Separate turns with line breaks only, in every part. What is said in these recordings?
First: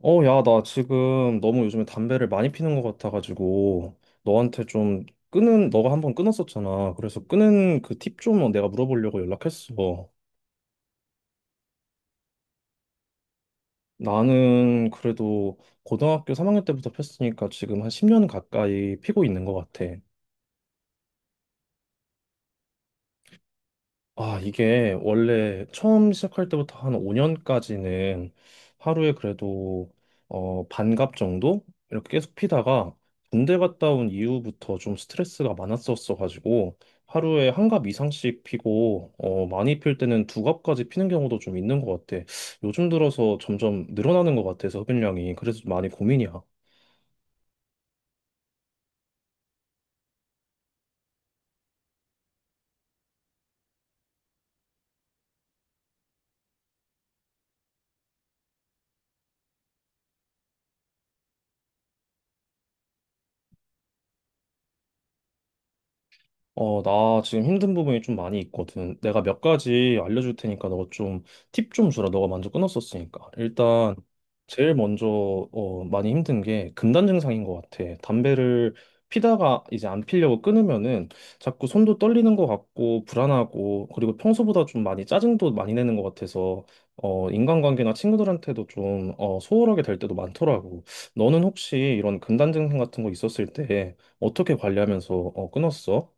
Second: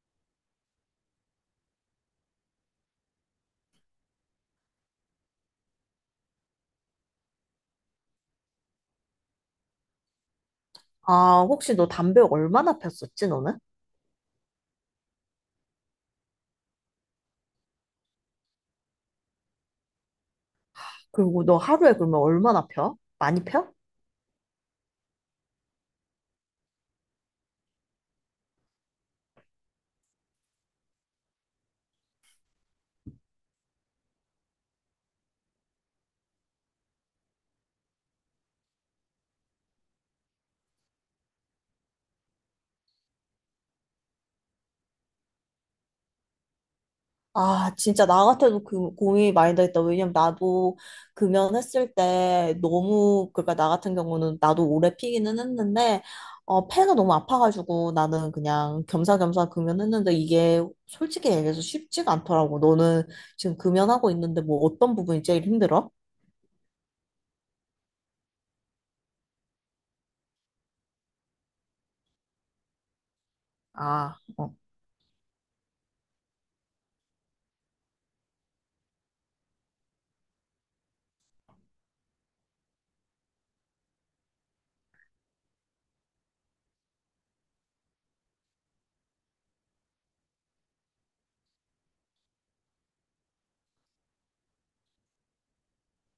야, 나 지금 너무 요즘에 담배를 많이 피는 것 같아가지고, 너가 한번 끊었었잖아. 그래서 끊은 그 팁 좀 내가 물어보려고 연락했어.
아, 혹시 너 담배 얼마나 폈었지, 너는?
나는 그래도 고등학교 3학년 때부터 폈으니까 지금 한 10년 가까이 피고 있는 것 같아.
그리고 너 하루에 그러면 얼마나 펴? 많이 펴?
아, 이게 원래 처음 시작할 때부터 한 5년까지는 하루에 그래도 반갑 정도? 이렇게 계속 피다가 군대 갔다 온 이후부터 좀 스트레스가 많았었어가지고 하루에 한갑 이상씩 피고 많이 필 때는 두 갑까지 피는 경우도 좀 있는 것 같아. 요즘 들어서 점점 늘어나는 것 같아서 흡연량이. 그래서 많이 고민이야.
아, 진짜 나 같아도 그 고민이 많이 되겠다. 왜냐면 나도 금연했을 때 너무, 그러니까 나 같은 경우는 나도 오래 피기는 했는데, 폐가 너무 아파가지고 나는 그냥 겸사겸사 금연했는데 이게 솔직히 얘기해서 쉽지가 않더라고. 너는 지금 금연하고 있는데 뭐 어떤 부분이 제일 힘들어?
나 지금 힘든 부분이 좀 많이 있거든. 내가 몇 가지 알려줄 테니까 너가 좀 팁 좀 주라. 너가 먼저 끊었었으니까. 일단
아, 어.
제일 먼저 많이 힘든 게 금단 증상인 것 같아. 담배를 피다가 이제 안 피려고 끊으면은 자꾸 손도 떨리는 것 같고 불안하고 그리고 평소보다 좀 많이 짜증도 많이 내는 것 같아서 인간관계나 친구들한테도 좀 소홀하게 될 때도 많더라고. 너는 혹시 이런 금단 증상 같은 거 있었을 때 어떻게 관리하면서 끊었어?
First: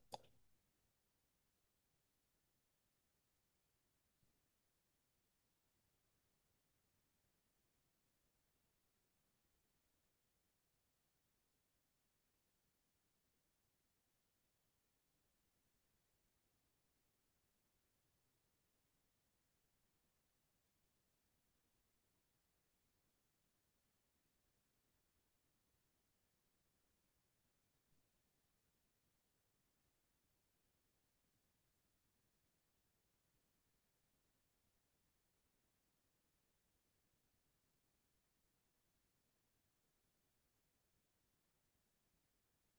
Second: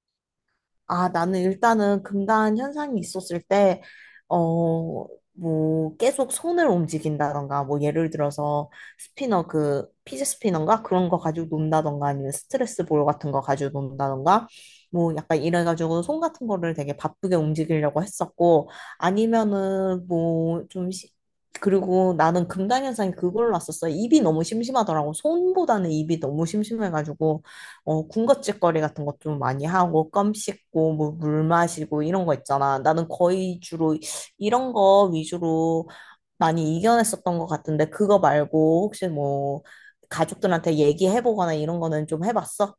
아, 나는 일단은 금단 현상이 있었을 때, 어, 뭐, 계속 손을 움직인다던가, 뭐, 예를 들어서 스피너, 그, 피지 스피너인가? 그런 거 가지고 논다던가, 아니면 스트레스 볼 같은 거 가지고 논다던가, 뭐, 약간 이래가지고 손 같은 거를 되게 바쁘게 움직이려고 했었고, 아니면은 뭐, 좀, 그리고 나는 금단 현상이 그걸로 왔었어. 입이 너무 심심하더라고. 손보다는 입이 너무 심심해가지고. 군것질거리 같은 것 좀 많이 하고, 껌 씹고, 뭐, 물 마시고, 이런 거 있잖아. 나는 거의 주로 이런 거 위주로 많이 이겨냈었던 것 같은데, 그거 말고, 혹시 뭐, 가족들한테 얘기해보거나 이런 거는 좀 해봤어?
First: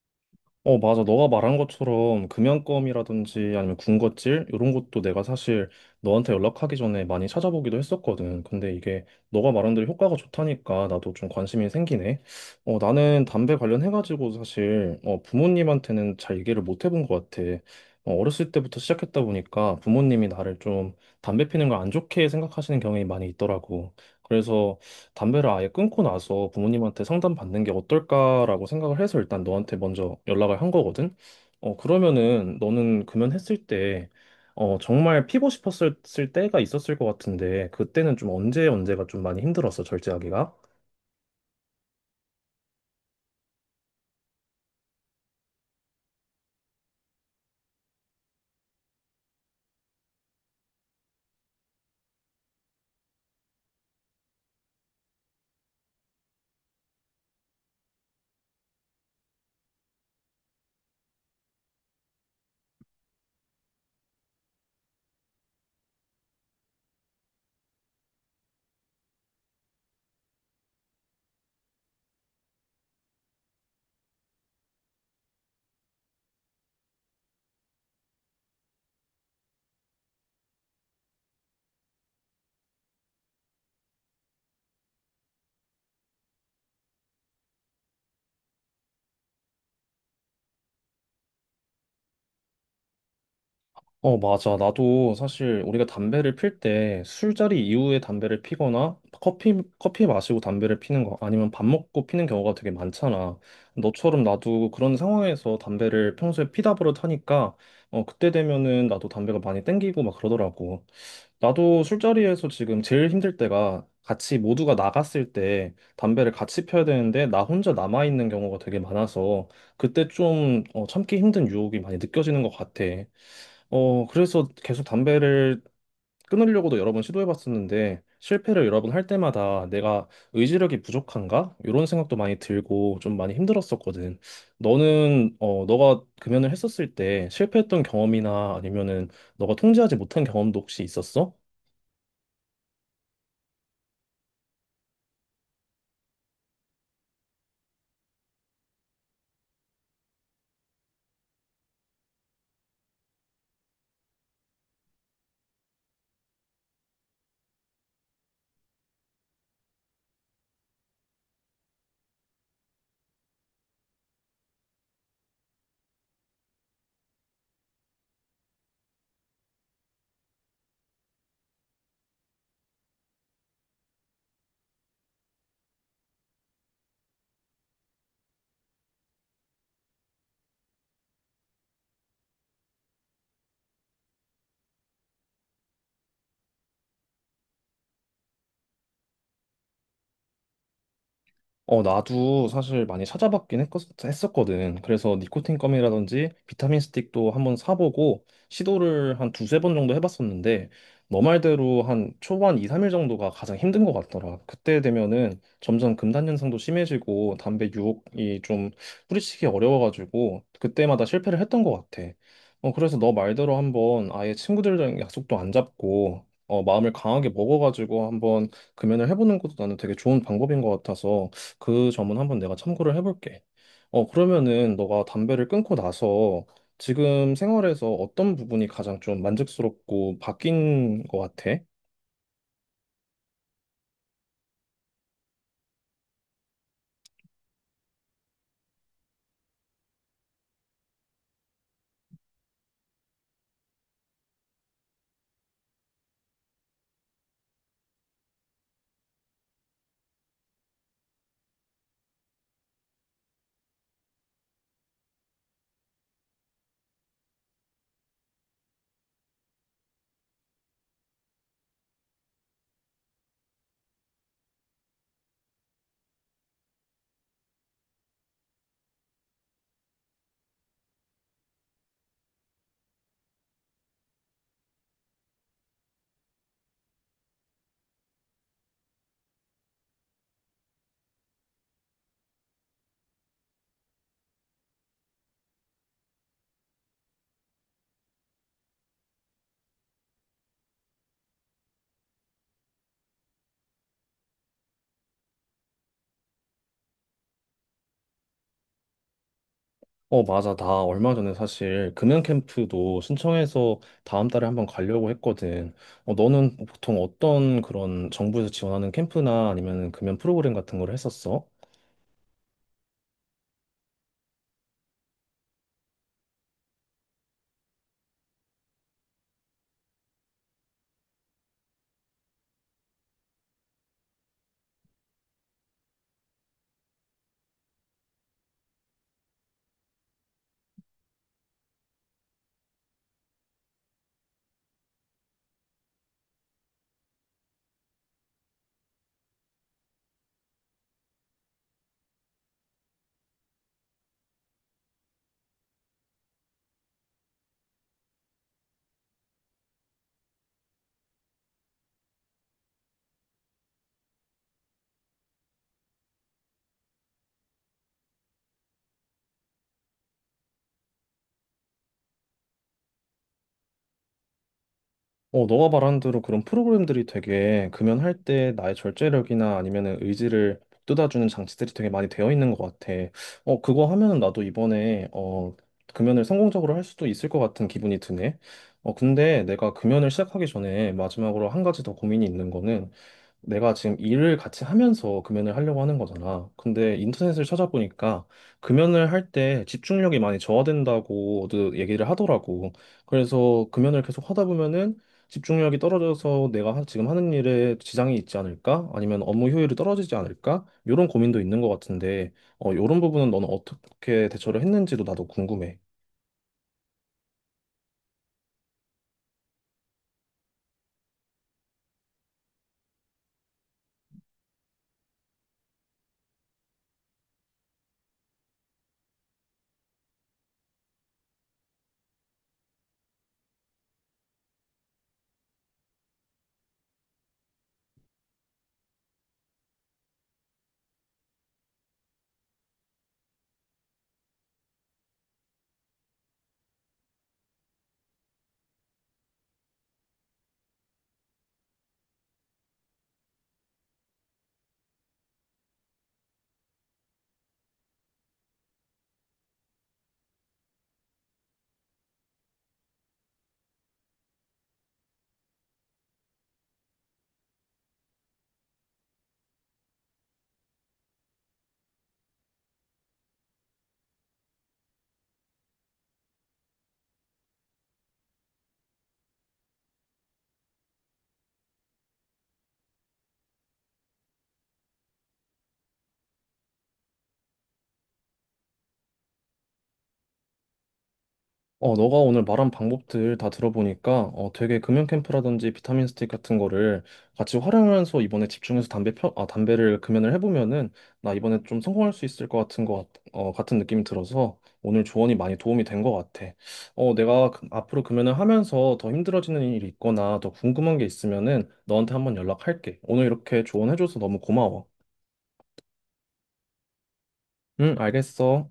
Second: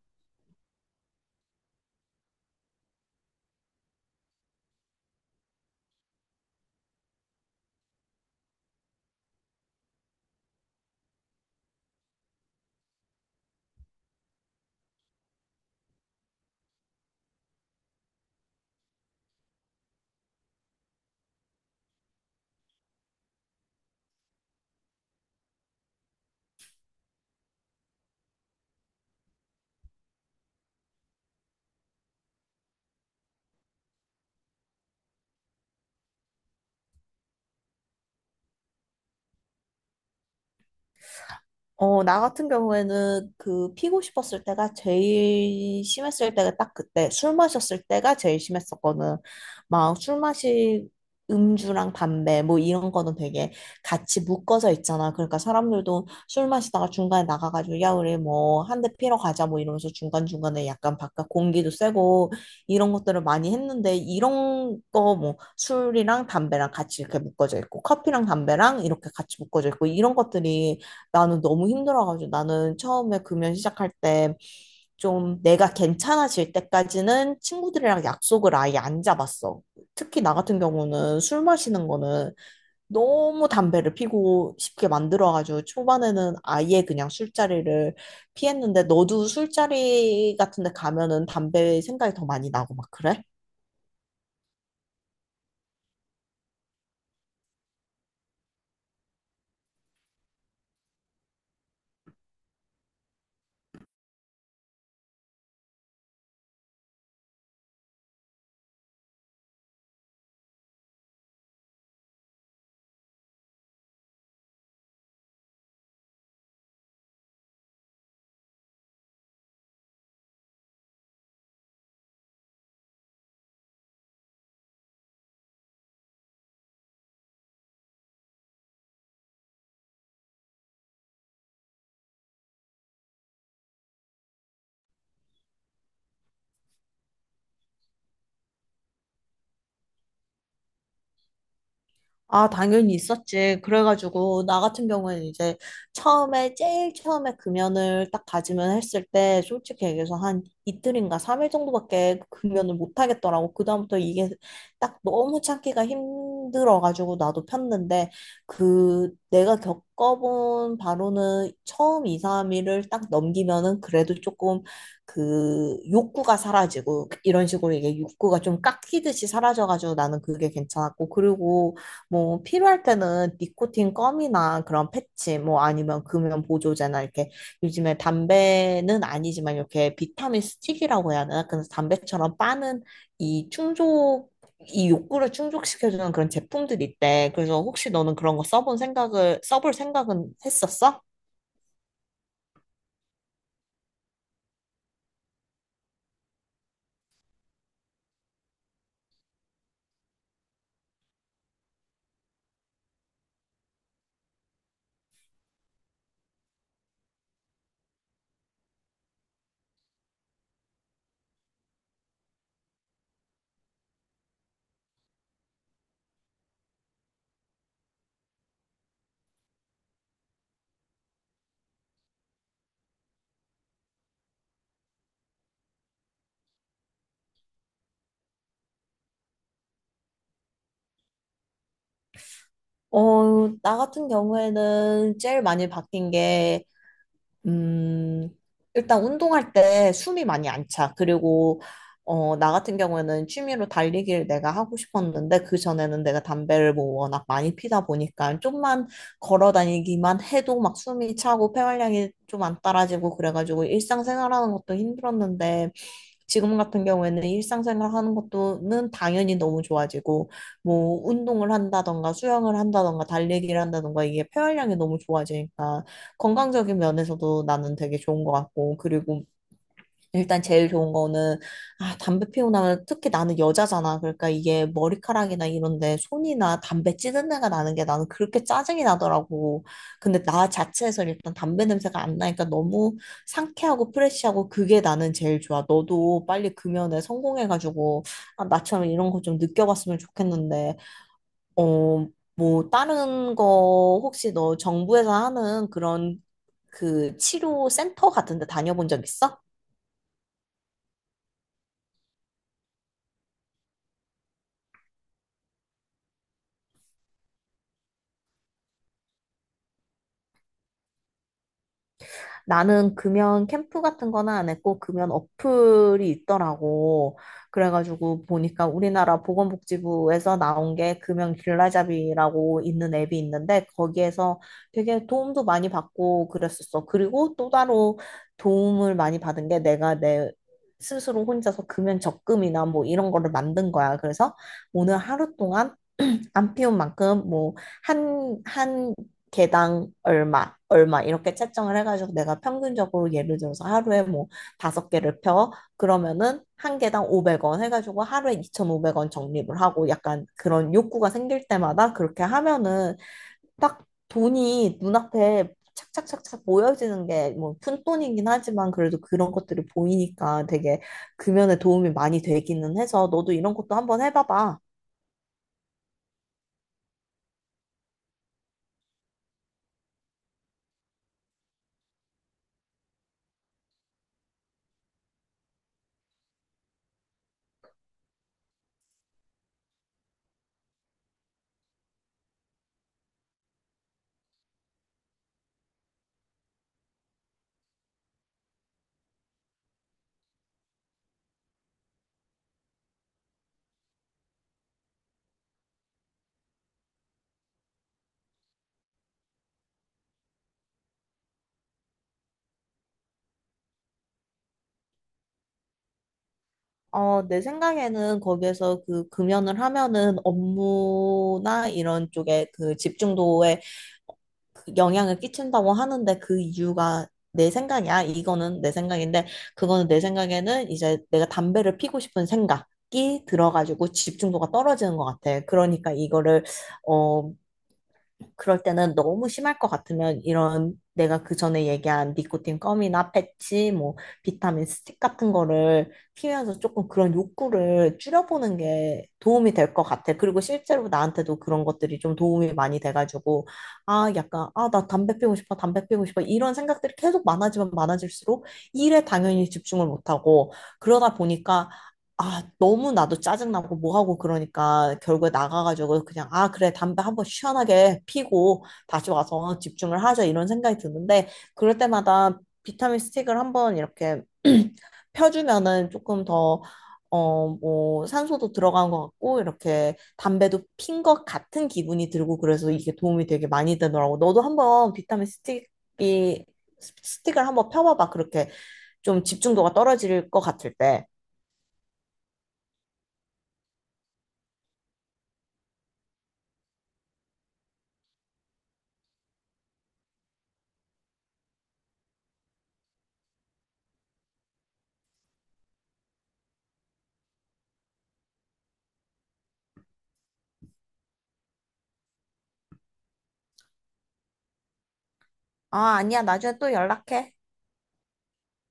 맞아. 너가 말한 것처럼 금연검이라든지 아니면 군것질 이런 것도 내가 사실 너한테 연락하기 전에 많이 찾아보기도 했었거든. 근데 이게 너가 말한 대로 효과가 좋다니까 나도 좀 관심이 생기네. 나는 담배 관련해가지고 사실 부모님한테는 잘 얘기를 못 해본 것 같아. 어렸을 때부터 시작했다 보니까 부모님이 나를 좀 담배 피는 걸 안 좋게 생각하시는 경향이 많이 있더라고. 그래서 담배를 아예 끊고 나서 부모님한테 상담받는 게 어떨까라고 생각을 해서 일단 너한테 먼저 연락을 한 거거든. 그러면은 너는 금연했을 때, 정말 피고 싶었을 때가 있었을 것 같은데, 그때는 좀 언제 언제가 좀 많이 힘들었어, 절제하기가?
나 같은 경우에는 그 피고 싶었을 때가 제일 심했을 때가 딱 그때 술 마셨을 때가 제일 심했었거든. 막 술 마시 음주랑 담배 뭐 이런 거는 되게 같이 묶어져 있잖아. 그러니까 사람들도 술 마시다가 중간에 나가가지고 야 우리 뭐 한 대 피러 가자 뭐 이러면서 중간중간에 약간 바깥 공기도 쐬고 이런 것들을 많이 했는데 이런 거 뭐 술이랑 담배랑 같이 이렇게 묶어져 있고 커피랑 담배랑 이렇게 같이 묶어져 있고 이런 것들이 나는 너무 힘들어가지고 나는 처음에 금연 시작할 때 좀 내가 괜찮아질 때까지는 친구들이랑 약속을 아예 안 잡았어. 특히 나 같은 경우는 술 마시는 거는 너무 담배를 피고 싶게 만들어가지고 초반에는 아예 그냥 술자리를 피했는데 너도 술자리 같은 데 가면은 담배 생각이 더 많이 나고 막 그래?
맞아. 나도 사실 우리가 담배를 필 때 술자리 이후에 담배를 피거나 커피 마시고 담배를 피는 거 아니면 밥 먹고 피는 경우가 되게 많잖아. 너처럼 나도 그런 상황에서 담배를 평소에 피다 버릇하니까 그때 되면은 나도 담배가 많이 땡기고 막 그러더라고. 나도 술자리에서 지금 제일 힘들 때가 같이 모두가 나갔을 때 담배를 같이 펴야 되는데 나 혼자 남아 있는 경우가 되게 많아서 그때 좀 참기 힘든 유혹이 많이 느껴지는 것 같아. 그래서 계속 담배를 끊으려고도 여러 번 시도해봤었는데 실패를 여러 번 할 때마다 내가 의지력이 부족한가? 이런 생각도 많이 들고 좀 많이 힘들었었거든. 너는 너가 금연을 했었을 때 실패했던 경험이나 아니면은 너가 통제하지 못한 경험도 혹시 있었어?
아, 당연히 있었지. 그래가지고, 나 같은 경우에는 이제 처음에, 제일 처음에 금연을 딱 다짐을 했을 때, 솔직히 얘기해서 한 이틀인가 삼일 정도밖에 금연을 못 하겠더라고. 그다음부터 이게 딱 너무 참기가 힘들어가지고, 나도 폈는데, 그, 내가 겪어본 바로는 처음 이삼일을딱 넘기면은 그래도 조금 그 욕구가 사라지고, 이런 식으로 이게 욕구가 좀 깎이듯이 사라져가지고 나는 그게 괜찮았고, 그리고 뭐 필요할 때는 니코틴 껌이나 그런 패치 뭐 아니면 금연 보조제나 이렇게 요즘에 담배는 아니지만 이렇게 비타민 스틱이라고 해야 되나? 그래서 담배처럼 빠는 이 충족 이 욕구를 충족시켜주는 그런 제품들이 있대. 그래서 혹시 너는 그런 거 써본 생각을 써볼 생각은 했었어?
나도 사실 많이 찾아봤긴 했었거든. 그래서 니코틴 껌이라든지 비타민 스틱도 한번 사보고 시도를 한 두세 번 정도 해봤었는데 너 말대로 한 초반 2, 3일 정도가 가장 힘든 것 같더라. 그때 되면은 점점 금단 현상도 심해지고 담배 유혹이 좀 뿌리치기 어려워가지고 그때마다 실패를 했던 것 같아. 그래서 너 말대로 한번 아예 친구들이랑 약속도 안 잡고 마음을 강하게 먹어가지고 한번 금연을 해보는 것도 나는 되게 좋은 방법인 것 같아서 그 점은 한번 내가 참고를 해볼게. 그러면은 너가 담배를 끊고 나서 지금 생활에서 어떤 부분이 가장 좀 만족스럽고 바뀐 것 같아?
나 같은 경우에는 제일 많이 바뀐 게 음, 일단 운동할 때 숨이 많이 안 차. 그리고, 나 같은 경우에는 취미로 달리기를 내가 하고 싶었는데, 그전에는 내가 담배를 뭐 워낙 많이 피다 보니까, 좀만 걸어 다니기만 해도 막 숨이 차고, 폐활량이 좀 안 따라지고, 그래가지고 일상생활 하는 것도 힘들었는데, 지금 같은 경우에는 일상생활 하는 것도는 당연히 너무 좋아지고, 뭐 운동을 한다던가, 수영을 한다던가, 달리기를 한다던가, 이게 폐활량이 너무 좋아지니까, 건강적인 면에서도 나는 되게 좋은 것 같고, 그리고 일단 제일 좋은 거는, 아, 담배 피우고 나면 특히 나는 여자잖아. 그러니까 이게 머리카락이나 이런데 손이나 담배 찌든 내가 나는 게 나는 그렇게 짜증이 나더라고. 근데 나 자체에서 일단 담배 냄새가 안 나니까 너무 상쾌하고 프레쉬하고 그게 나는 제일 좋아. 너도 빨리 그 면에 성공해가지고, 아, 나처럼 이런 거 좀 느껴봤으면 좋겠는데, 어, 뭐, 다른 거 혹시 너 정부에서 하는 그런 그 치료 센터 같은 데 다녀본 적 있어?
맞아. 나 얼마 전에 사실 금연 캠프도 신청해서 다음 달에 한번 가려고 했거든. 너는 보통 어떤 그런 정부에서 지원하는 캠프나 아니면 금연 프로그램 같은 걸 했었어?
나는 금연 캠프 같은 거는 안 했고 금연 어플이 있더라고. 그래가지고 보니까 우리나라 보건복지부에서 나온 게 금연 길라잡이라고 있는 앱이 있는데 거기에서 되게 도움도 많이 받고 그랬었어. 그리고 또 따로 도움을 많이 받은 게 내가 내 스스로 혼자서 금연 적금이나 뭐 이런 거를 만든 거야. 그래서 오늘 하루 동안 안 피운 만큼 뭐 한 개당 얼마 이렇게 채점을 해가지고 내가 평균적으로 예를 들어서 하루에 뭐 다섯 개를 펴 그러면은 한 개당 500원 해가지고 하루에 2,500원 적립을 하고 약간 그런 욕구가 생길 때마다 그렇게 하면은 딱 돈이 눈앞에 착착착착 모여지는 게 뭐 푼돈이긴 하지만 그래도 그런 것들이 보이니까 되게 금연에 도움이 많이 되기는 해서 너도 이런 것도 한번 해봐봐.
너가 말한 대로 그런 프로그램들이 되게 금연할 때 나의 절제력이나 아니면은 의지를 북돋아주는 장치들이 되게 많이 되어 있는 것 같아. 그거 하면은 나도 이번에 금연을 성공적으로 할 수도 있을 것 같은 기분이 드네. 근데 내가 금연을 시작하기 전에 마지막으로 한 가지 더 고민이 있는 거는 내가 지금 일을 같이 하면서 금연을 하려고 하는 거잖아. 근데 인터넷을 찾아보니까 금연을 할 때 집중력이 많이 저하된다고도 얘기를 하더라고. 그래서 금연을 계속 하다 보면은 집중력이 떨어져서 내가 지금 하는 일에 지장이 있지 않을까? 아니면 업무 효율이 떨어지지 않을까? 이런 고민도 있는 것 같은데, 이런 부분은 너는 어떻게 대처를 했는지도 나도 궁금해.
내 생각에는 거기에서 그 금연을 하면은 업무나 이런 쪽에 그 집중도에 그 영향을 끼친다고 하는데 그 이유가 내 생각이야. 이거는 내 생각인데 그거는 내 생각에는 이제 내가 담배를 피고 싶은 생각이 들어가지고 집중도가 떨어지는 것 같아. 그러니까 이거를 어, 그럴 때는 너무 심할 것 같으면 이런 내가 그 전에 얘기한 니코틴 껌이나 패치, 뭐 비타민 스틱 같은 거를 피면서 조금 그런 욕구를 줄여보는 게 도움이 될 것 같아. 그리고 실제로 나한테도 그런 것들이 좀 도움이 많이 돼가지고 아 약간 아 나 담배 피우고 싶어, 담배 피우고 싶어 이런 생각들이 계속 많아지면 많아질수록 일에 당연히 집중을 못하고 그러다 보니까 아, 너무 나도 짜증나고 뭐하고 그러니까 결국에 나가가지고 그냥 아, 그래, 담배 한번 시원하게 피고 다시 와서 집중을 하자 이런 생각이 드는데 그럴 때마다 비타민 스틱을 한번 이렇게 펴주면은 조금 더 뭐, 산소도 들어간 것 같고, 이렇게 담배도 핀 것 같은 기분이 들고, 그래서 이게 도움이 되게 많이 되더라고. 너도 한번 스틱을 한번 펴봐봐. 그렇게 좀 집중도가 떨어질 것 같을 때.
너가 오늘 말한 방법들 다 들어보니까 되게 금연 캠프라든지 비타민 스틱 같은 거를 같이 활용하면서 이번에 집중해서 담배를 금연을 해보면은 나 이번에 좀 성공할 수 있을 것 같은 것 같은 느낌이 들어서 오늘 조언이 많이 도움이 된 것 같아. 내가 앞으로 금연을 하면서 더 힘들어지는 일이 있거나 더 궁금한 게 있으면은 너한테 한번 연락할게. 오늘 이렇게 조언해줘서 너무 고마워.
아, 아니야. 나중에 또 연락해.
응, 알겠어.